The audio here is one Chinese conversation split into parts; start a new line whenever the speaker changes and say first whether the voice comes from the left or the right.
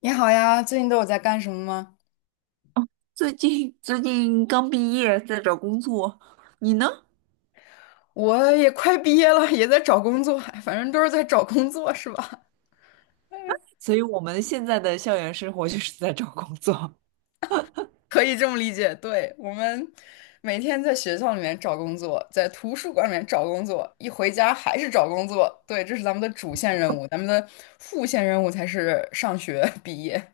left: 你好呀，最近都有在干什么吗？
right: 最近刚毕业，在找工作，你呢？
left: 我也快毕业了，也在找工作，哎反正都是在找工作，是吧？
right: 所以我们现在的校园生活就是在找工作。
left: 可以这么理解。对，我们每天在学校里面找工作，在图书馆里面找工作，一回家还是找工作。对，这是咱们的主线任务，咱们的副线任务才是上学 毕业。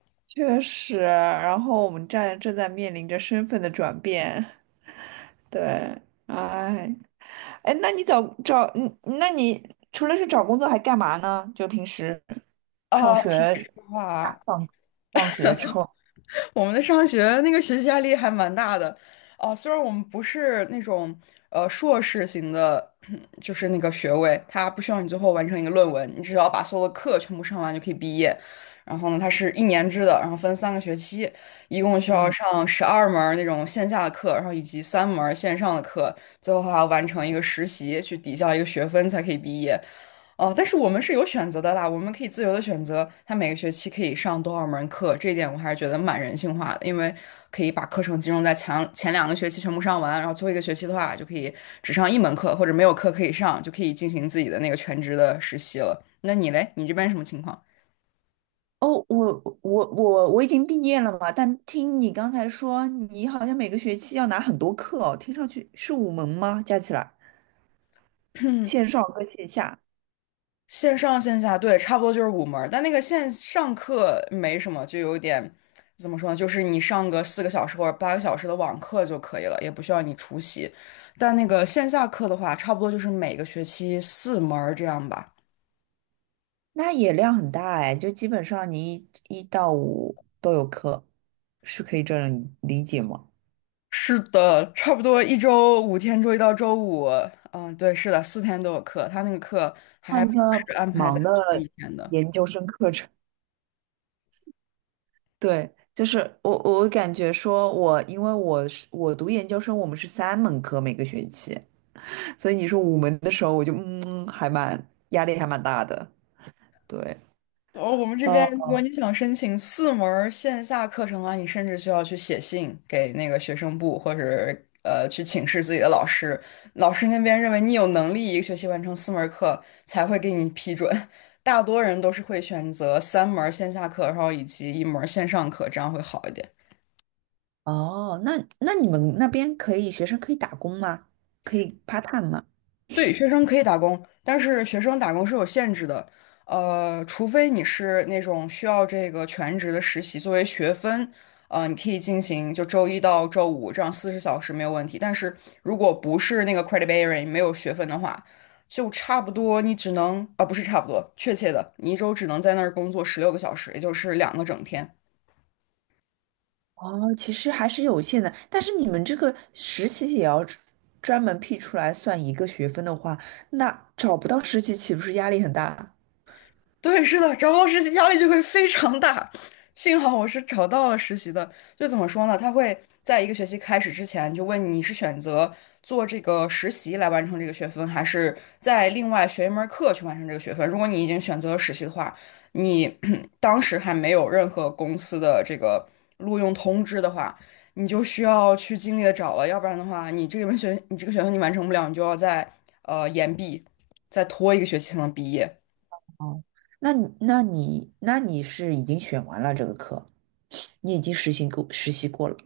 right: 确实，然后我们正在面临着身份的转变，对，哎，哎，那你除了是找工作还干嘛呢？就平时上
left: 啊，听
right: 学
left: 话，
right: 放放学之后。
left: 我们的上学那个学习压力还蛮大的，啊，虽然我们不是那种硕士型的，就是那个学位，它不需要你最后完成一个论文，你只要把所有的课全部上完就可以毕业。然后呢，它是一年制的，然后分三个学期，一共需要
right: 嗯。
left: 上12门儿那种线下的课，然后以及三门儿线上的课，最后还要完成一个实习去抵消一个学分才可以毕业。哦，但是我们是有选择的啦，我们可以自由的选择，他每个学期可以上多少门课，这一点我还是觉得蛮人性化的，因为可以把课程集中在前两个学期全部上完，然后最后一个学期的话就可以只上一门课，或者没有课可以上，就可以进行自己的那个全职的实习了。那你嘞，你这边什么情况？
right: 哦，我已经毕业了嘛，但听你刚才说，你好像每个学期要拿很多课哦，听上去是五门吗？加起来，线上和线下。
left: 线上线下，对，差不多就是五门儿但那个线上课没什么，就有点怎么说呢？就是你上个四个小时或者八个小时的网课就可以了，也不需要你出席。但那个线下课的话，差不多就是每个学期四门儿这样吧。
right: 那也量很大哎，就基本上你一到五都有课，是可以这样理解吗？
left: 是的，差不多一周五天，周一到周五，嗯，对，是的，四天都有课。他那个课还
right: 换一
left: 不
right: 个
left: 是
right: 挺
left: 安排在
right: 忙
left: 同
right: 的
left: 一天的。
right: 研究生课程。对，就是我感觉说我，因为我读研究生，我们是三门课每个学期。所以你说五门的时候，我就还蛮压力还蛮大的。对，
left: 哦，我们这边
right: 哦
left: 如果你想申请四门儿线下课程的话，你甚至需要去写信给那个学生部，或者去请示自己的老师。老师那边认为你有能力一个学期完成四门儿课，才会给你批准。大多人都是会选择三门儿线下课，然后以及一门儿线上课，这样会好一点。
right: 哦，那你们那边学生可以打工吗？可以 part time 吗？
left: 对，学生可以打工，但是学生打工是有限制的，除非你是那种需要这个全职的实习作为学分，你可以进行就周一到周五这样40小时没有问题。但是如果不是那个 credit bearing 没有学分的话，就差不多你只能啊，不是差不多，确切的，你一周只能在那儿工作16个小时，也就是两个整天。
right: 哦，其实还是有限的，但是你们这个实习也要专门辟出来算一个学分的话，那找不到实习岂不是压力很大？
left: 对，是的，找不到实习压力就会非常大。幸好我是找到了实习的，就怎么说呢？他会在一个学期开始之前就问你你是选择做这个实习来完成这个学分，还是在另外学一门课去完成这个学分。如果你已经选择了实习的话，你 当时还没有任何公司的这个录用通知的话，你就需要去尽力的找了，要不然的话，你这个学分你完成不了，你就要在延毕，再拖一个学期才能毕业。
right: 哦，那你是已经选完了这个课，你已经实习过了。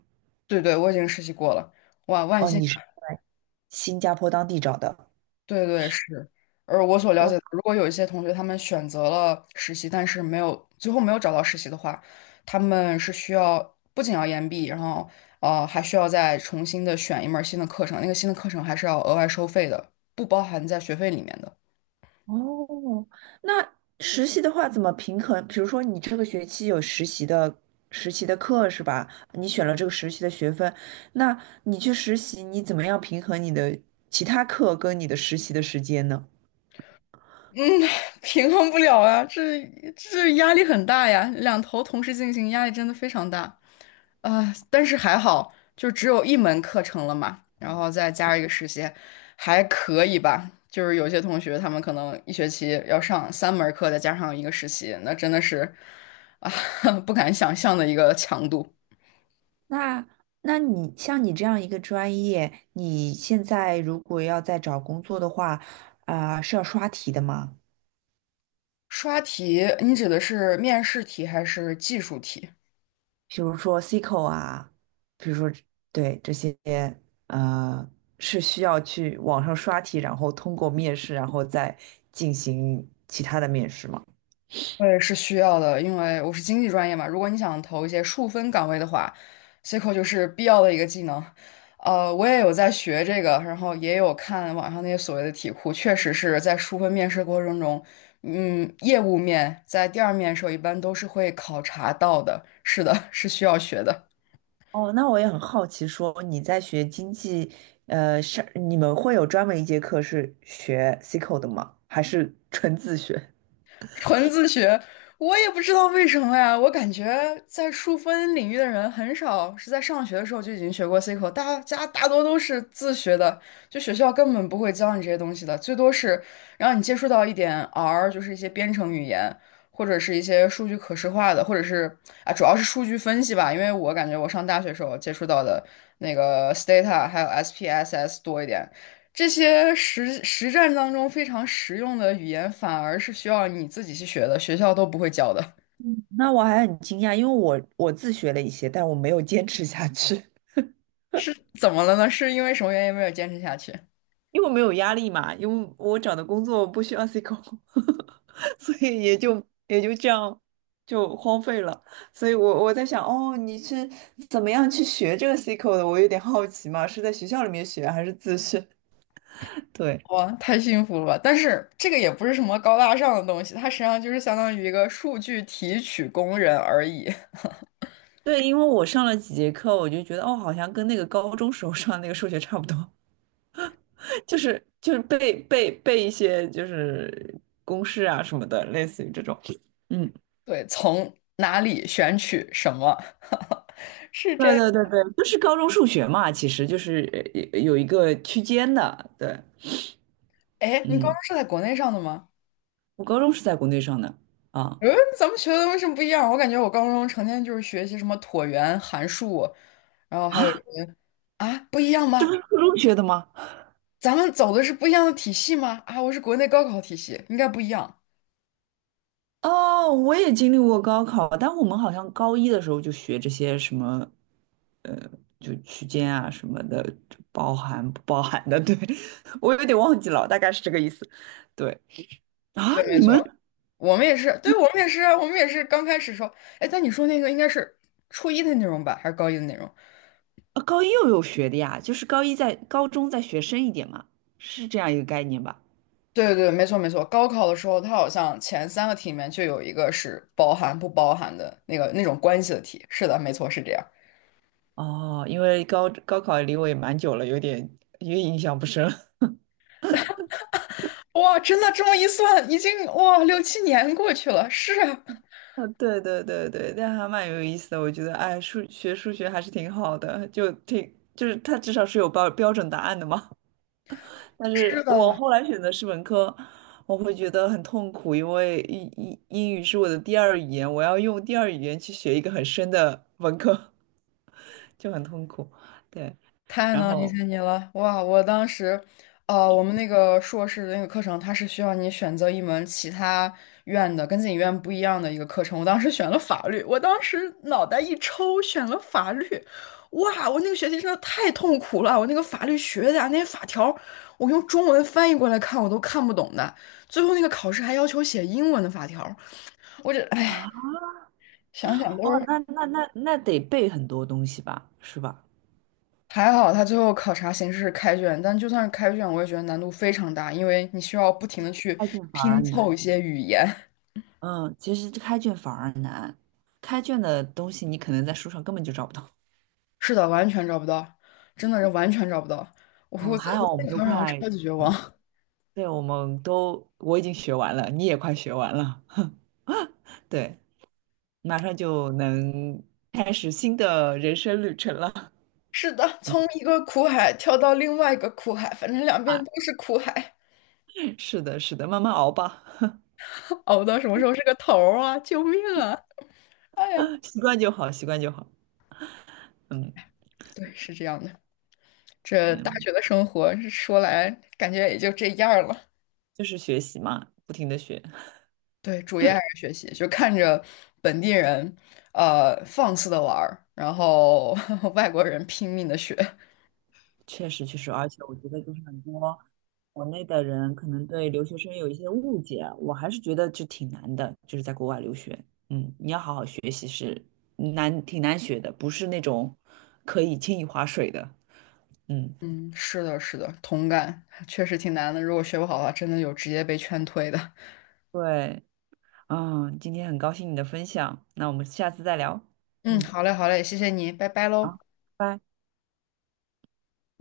left: 对对，我已经实习过了，哇，万
right: 哦，
left: 幸
right: 你是
left: 啊
right: 在新加坡当地找的。
left: 对对是，而我所了解的，如果有一些同学他们选择了实习，但是没有最后没有找到实习的话，他们是需要不仅要延毕，然后还需要再重新的选一门儿新的课程，那个新的课程还是要额外收费的，不包含在学费里面的。
right: 哦，那实习的话怎么平衡？比如说你这个学期有实习的课是吧？你选了这个实习的学分，那你去实习，你怎么样平衡你的其他课跟你的实习的时间呢？
left: 嗯，平衡不了啊，这压力很大呀，两头同时进行，压力真的非常大。啊，但是还好，就只有一门课程了嘛，然后再加上一个实习，还可以吧。就是有些同学他们可能一学期要上三门课，再加上一个实习，那真的是啊，不敢想象的一个强度。
right: 那那你像你这样一个专业，你现在如果要再找工作的话，啊、是要刷题的吗？
left: 刷题，你指的是面试题还是技术题？
right: 比如说 SQL 啊，比如说对这些呃是需要去网上刷题，然后通过面试，然后再进行其他的面试吗？
left: 我也是需要的，因为我是经济专业嘛。如果你想投一些数分岗位的话，SQL 就是必要的一个技能。我也有在学这个，然后也有看网上那些所谓的题库，确实是在数分面试过程中，嗯，业务面在第二面的时候一般都是会考察到的。是的，是需要学的。
right: 哦，那我也很好奇，说你在学经济，你们会有专门一节课是学 C q l 的吗？还是纯自学？
left: 纯自学，我也不知道为什么呀。我感觉在数分领域的人很少是在上学的时候就已经学过 C 口，大家大多都是自学的，就学校根本不会教你这些东西的，最多是让你接触到一点 R,就是一些编程语言，或者是一些数据可视化的，或者是啊，主要是数据分析吧。因为我感觉我上大学时候接触到的那个 Stata 还有 SPSS 多一点。这些实战当中非常实用的语言，反而是需要你自己去学的，学校都不会教的。
right: 那我还很惊讶，因为我自学了一些，但我没有坚持下去。
left: 是怎么了呢？是因为什么原因没有坚持下去？
right: 因为我没有压力嘛，因为我找的工作不需要呵呵呵，所以也就这样就荒废了。所以我在想，哦，你是怎么样去学这个 C 口的？我有点好奇嘛，是在学校里面学还是自学？对。
left: 哇，太幸福了吧！但是这个也不是什么高大上的东西，它实际上就是相当于一个数据提取工人而已。
right: 对，因为我上了几节课，我就觉得哦，好像跟那个高中时候上的那个数学差不多，就是背一些就是公式啊什么的，类似于这种。嗯。
left: 对，从哪里选取什么，是这
right: 对
left: 样。
right: 对对对，就是高中数学嘛，其实就是有一个区间的，对，
left: 哎，你高
right: 嗯，
left: 中是在国内上的吗？
right: 我高中是在国内上的啊
left: 嗯，咱们学的为什么不一样？我感觉我高中成天就是学习什么椭圆、函数，然后还有什
right: 啊，
left: 么啊，不一样
right: 这不
left: 吗？
right: 是初中学的吗？
left: 咱们走的是不一样的体系吗？啊，我是国内高考体系，应该不一样。
right: 哦，我也经历过高考，但我们好像高一的时候就学这些什么，呃，就区间啊什么的，就包含不包含的，对，我有点忘记了，大概是这个意思。对啊，
left: 对，
right: 你
left: 没错，
right: 们
left: 我们也是，对，我们也是啊，我们也是刚开始时候，哎，但你说那个应该是初一的内容吧，还是高一的内容？
right: 高一又有学的呀？就是高一在高中再学深一点嘛，是这样一个概念吧？
left: 对对对，没错没错。高考的时候，它好像前三个题里面就有一个是包含不包含的那个那种关系的题。是的，没错，是这样。
right: 哦，因为高考离我也蛮久了，有点印象不深了
left: 哇，真的这么一算，已经哇六七年过去了。是啊，
right: 啊，对对对对，但还蛮有意思的。我觉得，哎，数学还是挺好的，就是它至少是有标准答案的嘛。但
left: 是
right: 是我
left: 的，
right: 后来选的是文科，我会觉得很痛苦，因为英语是我的第二语言，我要用第二语言去学一个很深的文科，就很痛苦。对，
left: 太
right: 然
left: 能理
right: 后
left: 解你了。哇，我当时，我们那个硕士的那个课程，它是需要你选择一门其他院的跟自己院不一样的一个课程。我当时选了法律，我当时脑袋一抽选了法律。哇，我那个学期真的太痛苦了，我那个法律学的啊那些法条，我用中文翻译过来看我都看不懂的。最后那个考试还要求写英文的法条，我这哎，
right: 啊，
left: 想想都
right: 哦，
left: 是。
right: 那得背很多东西吧，是吧？
left: 还好他最后考察形式是开卷，但就算是开卷，我也觉得难度非常大，因为你需要不停的去
right: 开卷反而
left: 拼凑一
right: 难。
left: 些语言。
right: 嗯，其实开卷反而难，开卷的东西你可能在书上根本就找不到。
left: 是的，完全找不到，真的是完全找不到。我我
right: 嗯，
left: 在
right: 还
left: 我
right: 好我
left: 在
right: 们都
left: 考场上
right: 快，
left: 超级绝望。
right: 对，我们都，我已经学完了，你也快学完了，对，马上就能开始新的人生旅程了。
left: 是的，从一个苦海跳到另外一个苦海，反正两边
right: 啊，
left: 都是苦海，
right: 是的，是的，慢慢熬吧，
left: 熬到什么时候是个头儿啊！救命啊！哎呀，
right: 习惯就好，习惯就好。嗯
left: 对，是这样的。这大
right: 嗯，
left: 学的生活说来感觉也就这样儿了。
right: 就是学习嘛，不停的学。
left: 对，主业还是学习，就看着本地人，放肆的玩儿，然后 外国人拼命的学。
right: 确实，确实，而且我觉得就是很多国内的人可能对留学生有一些误解，我还是觉得就挺难的，就是在国外留学，嗯，你要好好学习是难，挺难学的，不是那种可以轻易划水的，嗯，
left: 嗯，是的，是的，同感，确实挺难的。如果学不好的话，真的有直接被劝退的。
right: 对，嗯，今天很高兴你的分享，那我们下次再聊，
left: 嗯，
right: 嗯，
left: 好嘞，好嘞，谢谢你，拜拜喽。
right: 好，拜。